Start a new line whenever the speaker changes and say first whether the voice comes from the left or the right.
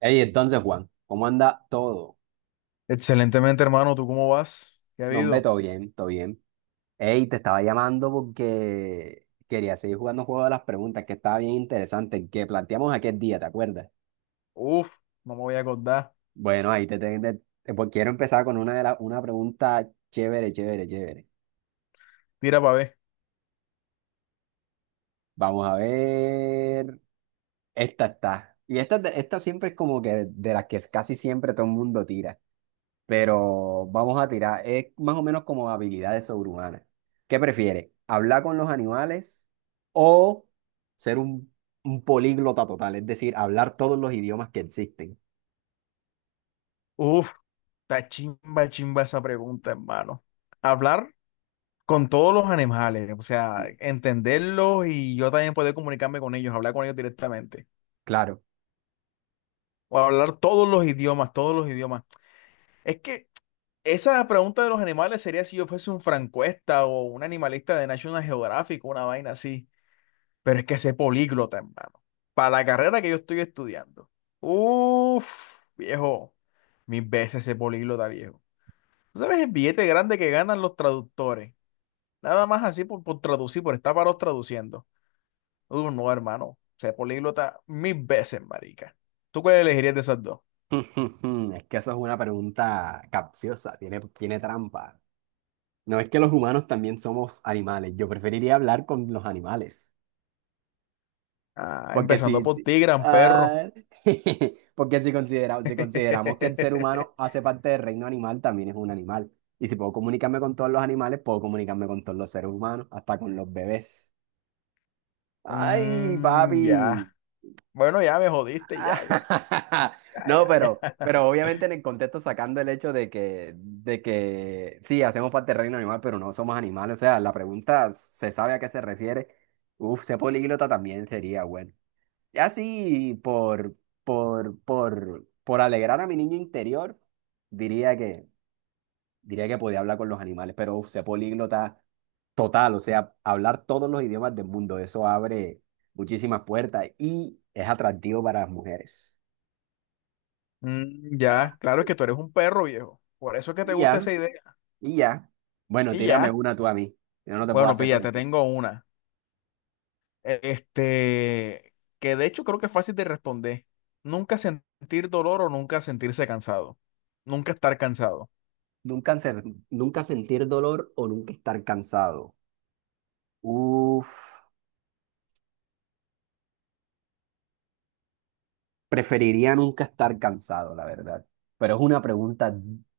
right: Ey, entonces, Juan, ¿cómo anda todo?
left: Excelentemente, hermano. ¿Tú cómo vas? ¿Qué ha
right: No, hombre,
left: habido?
right: todo bien, todo bien. Ey, te estaba llamando porque quería seguir jugando juego de las preguntas, que estaba bien interesante, que planteamos aquel día, ¿te acuerdas?
left: Uf, no me voy a acordar.
right: Bueno, ahí pues quiero empezar con una de las una pregunta chévere, chévere, chévere.
left: Tira para ver.
right: Vamos a ver. Esta está. Y esta siempre es como que de las que casi siempre todo el mundo tira, pero vamos a tirar. Es más o menos como habilidades sobrehumanas. ¿Qué prefieres? ¿Hablar con los animales o ser un políglota total? Es decir, hablar todos los idiomas que existen.
left: Uf, está chimba, chimba esa pregunta, hermano. Hablar con todos los animales, o sea,
right: Sí.
left: entenderlos y yo también poder comunicarme con ellos, hablar con ellos directamente.
right: Claro.
left: O hablar todos los idiomas, todos los idiomas. Es que esa pregunta de los animales sería si yo fuese un francuesta o un animalista de National Geographic, una vaina así. Pero es que ese políglota, hermano, para la carrera que yo estoy estudiando. Uf, viejo, mil veces ese políglota, viejo. ¿Tú sabes el billete grande que ganan los traductores? Nada más así por traducir, por estar varos traduciendo. No, hermano, ese políglota mil veces, marica. ¿Tú cuál elegirías de esas dos?
right: Es que eso es una pregunta capciosa, tiene trampa. No, es que los humanos también somos animales. Yo preferiría hablar con los animales.
left: Ah,
right: Porque
left: empezando
right: si,
left: por
right: si-
left: ti, gran perro.
right: ah, porque si, considera- Si consideramos que el ser humano hace parte del reino animal, también es un animal. Y si puedo comunicarme con todos los animales, puedo comunicarme con todos los seres humanos, hasta con los bebés. ¡Ay,
left: Mm,
right: papi!
left: ya. Bueno, ya me jodiste, ya, ya, ya,
right: No,
left: ya, ya.
right: pero obviamente en el contexto, sacando el hecho de que, sí, hacemos parte del reino animal, pero no somos animales. O sea, la pregunta se sabe a qué se refiere. Uf, ser políglota también sería bueno. Así por alegrar a mi niño interior, diría que, diría que podía hablar con los animales, pero uf, ser políglota total, o sea, hablar todos los idiomas del mundo, eso abre muchísimas puertas y es atractivo para las mujeres.
left: Mm,
right: Ah,
left: ya, claro es que tú eres un perro viejo. Por eso es que te
right: y
left: gusta
right: ya,
left: esa idea.
right: y ya. Bueno,
left: Y
right: tírame
left: ya.
right: una tú a mí, yo no te puedo
left: Bueno,
right: hacer todo.
left: pilla,
right: ¿Y
left: te
right: tú?
left: tengo una. Este, que de hecho creo que es fácil de responder. Nunca sentir dolor o nunca sentirse cansado. Nunca estar cansado.
right: Nunca, ser- Nunca sentir dolor o nunca estar cansado. Uf. Preferiría nunca estar cansado, la verdad. Pero es una pregunta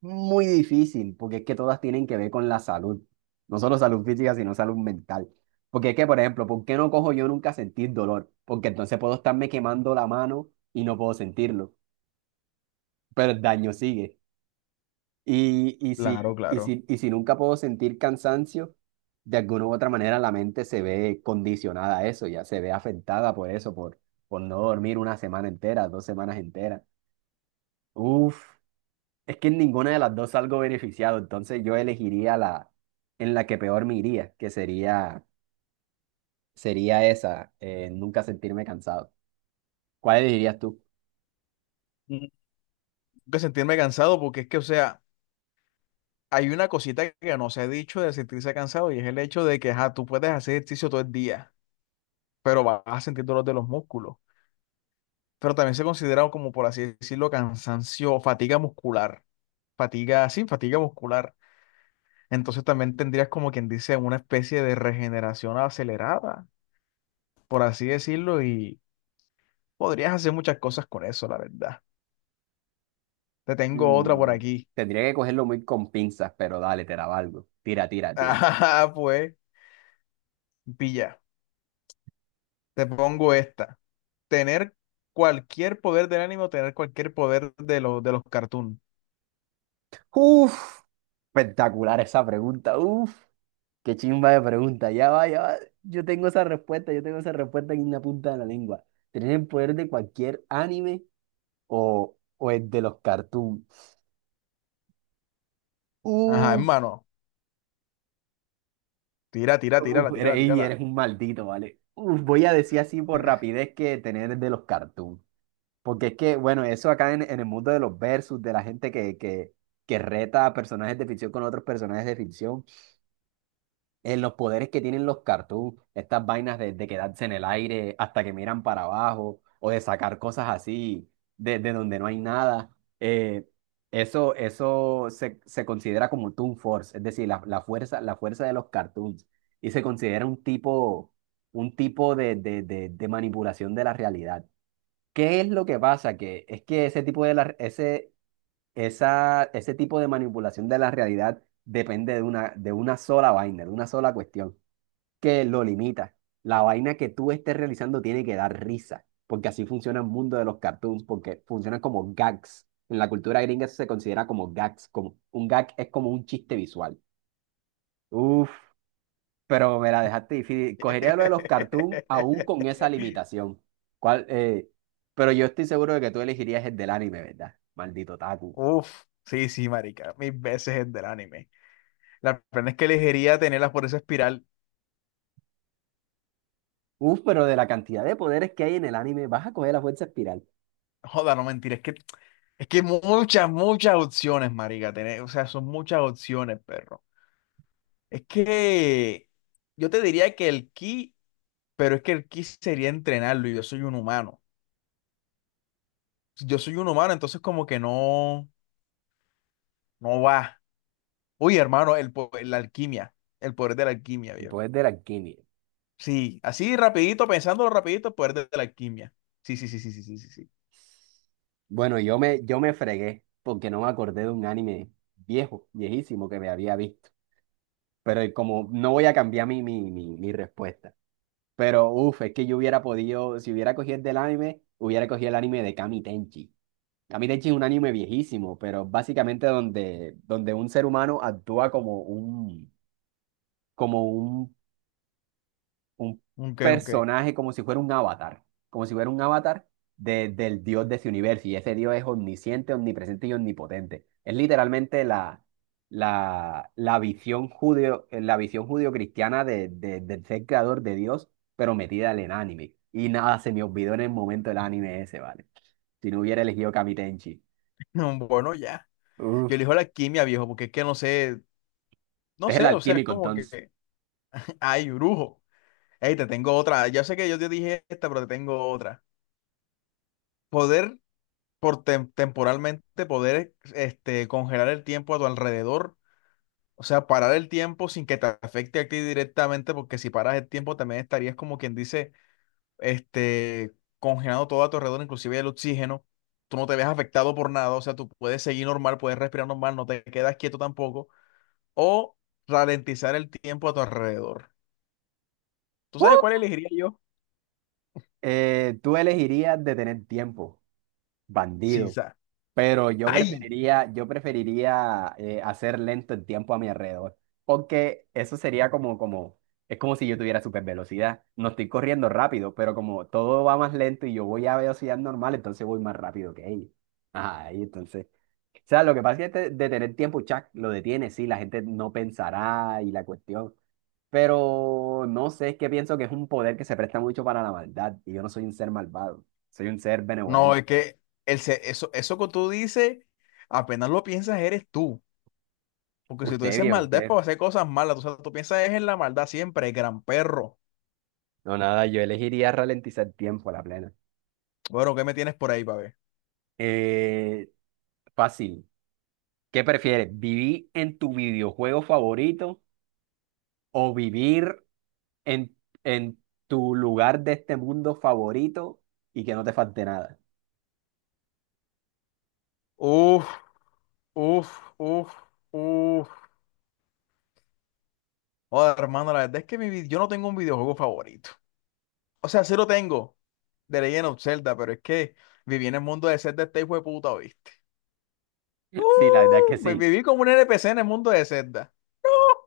right: muy difícil, porque es que todas tienen que ver con la salud. No solo salud física, sino salud mental. Porque es que, por ejemplo, ¿por qué no cojo yo nunca sentir dolor? Porque entonces puedo estarme quemando la mano y no puedo sentirlo, pero el daño sigue. Y,
left: Claro, claro.
right: y si nunca puedo sentir cansancio, de alguna u otra manera la mente se ve condicionada a eso, ya se ve afectada por eso, por no dormir una semana entera, dos semanas enteras. Uf, es que en ninguna de las dos salgo beneficiado, entonces yo elegiría la en la que peor me iría, sería esa, nunca sentirme cansado. ¿Cuál elegirías tú?
left: Mm, nunca sentirme cansado porque es que, o sea, hay una cosita que no se ha dicho de sentirse cansado y es el hecho de que, ajá, tú puedes hacer ejercicio todo el día, pero vas a sentir dolor de los músculos. Pero también se considera como, por así decirlo, cansancio, o fatiga muscular. Fatiga, sí, fatiga muscular. Entonces también tendrías como quien dice una especie de regeneración acelerada, por así decirlo, y podrías hacer muchas cosas con eso, la verdad. Te tengo otra por
right: Mm,
left: aquí.
right: tendría que cogerlo muy con pinzas, pero dale, te la valgo. Tira, tira, tira.
left: Ah, pues, pilla, te pongo esta. Tener cualquier poder del ánimo, tener cualquier poder de los cartoons.
right: Uf, espectacular esa pregunta. Uf, qué chimba de pregunta. Ya va, ya va. Yo tengo esa respuesta, yo tengo esa respuesta en la punta de la lengua. ¿Tener el poder de cualquier anime o el de los cartoons?
left: Ajá,
right: Uf.
left: hermano. Tira, tira,
right: Uf,
left: tírala,
right: eres,
left: tírala,
right: ey, eres
left: tírala.
right: un maldito, ¿vale? Uf, voy a decir así por rapidez que tener de los cartoons. Porque es que, bueno, eso acá en el mundo de los versus, de la gente que reta a personajes de ficción con otros personajes de ficción en los poderes que tienen los cartoons, estas vainas de quedarse en el aire hasta que miran para abajo o de sacar cosas así de donde no hay nada, eh, eso se, se considera como Toon Force, es decir, la, la fuerza de los cartoons y se considera un tipo de manipulación de la realidad. ¿Qué es lo que pasa? Que es que ese tipo de manipulación de la realidad depende de una sola vaina, de una sola cuestión que lo limita. La vaina que tú estés realizando tiene que dar risa, porque así funciona el mundo de los cartoons, porque funcionan como gags. En la cultura gringa eso se considera como gags, como un gag es como un chiste visual. Uf, pero me la dejaste difícil. Cogería lo de los cartoons aún con esa limitación. ¿Cuál, eh, ¿Pero yo estoy seguro de que tú elegirías el del anime, verdad? Maldito Taku.
left: Uf, sí, sí, marica, mil veces el del anime. La pena es que elegiría tenerlas por esa espiral.
right: Uf, pero de la cantidad de poderes que hay en el anime, vas a coger la fuerza espiral,
left: Joda, no mentir, es que muchas, muchas opciones, marica, tener, o sea, son muchas opciones, perro. Es que yo te diría que el ki, pero es que el ki sería entrenarlo y yo soy un humano. Si yo soy un humano, entonces como que no, no va. Uy, hermano, la alquimia, el poder de la alquimia,
right: el
left: viejo.
right: poder de la alquimia.
left: Sí, así rapidito, pensándolo rapidito, el poder de la alquimia. Sí, sí, sí, sí, sí, sí, sí, sí.
right: Bueno, yo me fregué porque no me acordé de un anime viejo, viejísimo que me había visto. Pero como no voy a cambiar mi respuesta. Pero uff, es que yo hubiera podido, si hubiera cogido el del anime, hubiera cogido el anime de Kami Tenchi. Kami Tenchi es un anime viejísimo, pero básicamente donde un ser humano actúa como un
left: Ok, ok.
right: personaje como si fuera un avatar, como si fuera un avatar del dios de ese universo. Y ese dios es omnisciente, omnipresente y omnipotente. Es literalmente la visión judío, la visión judío-cristiana de, del ser creador de Dios, pero metida en el anime. Y nada, se me olvidó en el momento el anime ese, ¿vale? Si no, hubiera elegido Kamitenchi.
left: No, bueno, ya.
right: Uf,
left: Yo elijo la quimia, viejo, porque es que no
right: es el
left: sé, o sea, es
right: alquímico
left: como
right: entonces.
left: que, ay, brujo. Ey, te tengo otra. Ya sé que yo te dije esta, pero te tengo otra. Poder, por temporalmente, poder, este, congelar el tiempo a tu alrededor. O sea, parar el tiempo sin que te afecte a ti directamente, porque si paras el tiempo también estarías como quien dice, este, congelando todo a tu alrededor, inclusive el oxígeno. Tú no te ves afectado por nada, o sea, tú puedes seguir normal, puedes respirar normal, no te quedas quieto tampoco o ralentizar el tiempo a tu alrededor. ¿Tú sabes
right: ¡Uh!
left: cuál elegiría yo?
right: Tú elegirías de tener tiempo, bandido.
left: Sisa.
right: Pero
left: Ay,
right: yo preferiría hacer lento el tiempo a mi alrededor, porque eso sería es como si yo tuviera super velocidad. No estoy corriendo rápido, pero como todo va más lento y yo voy a velocidad normal, entonces voy más rápido que ellos. Ajá, y entonces, o sea, lo que pasa es que detener tiempo, Chuck lo detiene, sí, la gente no pensará y la cuestión, pero no sé, es que pienso que es un poder que se presta mucho para la maldad y yo no soy un ser malvado, soy un ser
left: no,
right: benevolente.
left: es que eso, eso que tú dices, apenas lo piensas, eres tú. Porque si tú
right: Usted,
left: dices
right: viejo,
left: maldad es
right: usted.
left: para hacer cosas malas, tú, sabes, tú piensas es en la maldad siempre, gran perro.
right: No, nada, yo elegiría ralentizar tiempo a la plena.
left: Bueno, ¿qué me tienes por ahí, pa' ver?
right: Eh, fácil. ¿Qué prefieres? ¿Vivir en tu videojuego favorito o vivir en, en tu lugar de este mundo favorito y que no te falte nada?
left: Uf, uf, uf, uf. Joder, hermano, la verdad es que yo no tengo un videojuego favorito. O sea, sí lo tengo, de Legend of Zelda, pero es que viví en el mundo de Zelda este hijo de puta, ¿viste?
right: Sí, la verdad es que
left: Me
right: sí.
left: viví como un NPC en el mundo de Zelda.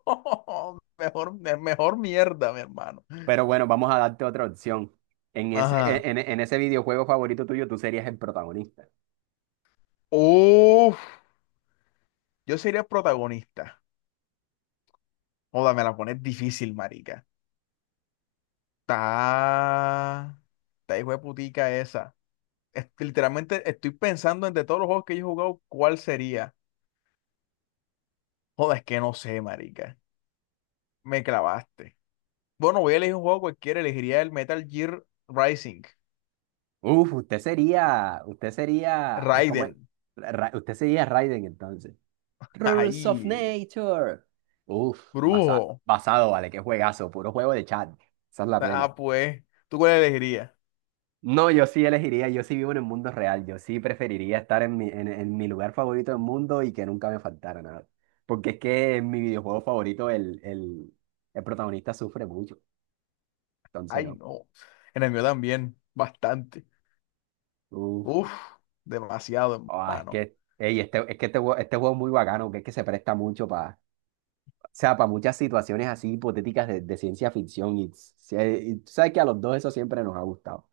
left: Mejor, mejor mierda, mi hermano.
right: Pero bueno, vamos a darte otra opción. En ese,
left: Ajá.
right: en ese videojuego favorito tuyo, tú serías el protagonista.
left: Uf, yo sería el protagonista. Joda, me la pones difícil, marica. Está. Está hijo de putica esa. Literalmente estoy pensando entre todos los juegos que yo he jugado, ¿cuál sería? Joda, es que no sé, marica. Me clavaste. Bueno, voy a elegir un juego cualquiera. Elegiría el Metal Gear Rising.
right: Uf, usted sería, ay, ¿cómo es?
left: Raiden.
right: Usted sería Raiden entonces. Rules of
left: Ahí,
right: Nature. Uf,
left: brujo.
right: basado, vale, qué juegazo, puro juego de chat. Esa es la plena.
left: Ah, pues, ¿tú cuál elegirías?
right: No, yo sí vivo en el mundo real, yo sí preferiría estar en en mi lugar favorito del mundo y que nunca me faltara nada. Porque es que en mi videojuego favorito el protagonista sufre mucho, entonces
left: Ay,
right: no.
left: no. En el mío también, bastante.
right: Uf,
left: Uf, demasiado,
right: ah, es
left: hermano.
right: que, ey, este, es que este, jue- este juego es muy bacano, que es que se presta mucho para, o sea, para muchas situaciones así hipotéticas de ciencia ficción y tú sabes que a los dos eso siempre nos ha gustado.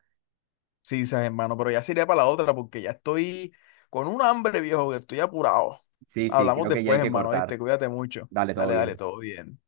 left: Sí, sabes, hermano, pero ya sería para la otra porque ya estoy con un hambre, viejo, que estoy apurado.
right: Sí, sí,
left: Hablamos
right: creo que ya
left: después,
right: hay que
left: hermano, ¿viste?
right: cortar.
left: Cuídate mucho.
right: Dale, todo
left: Dale, dale,
right: bien.
left: todo bien.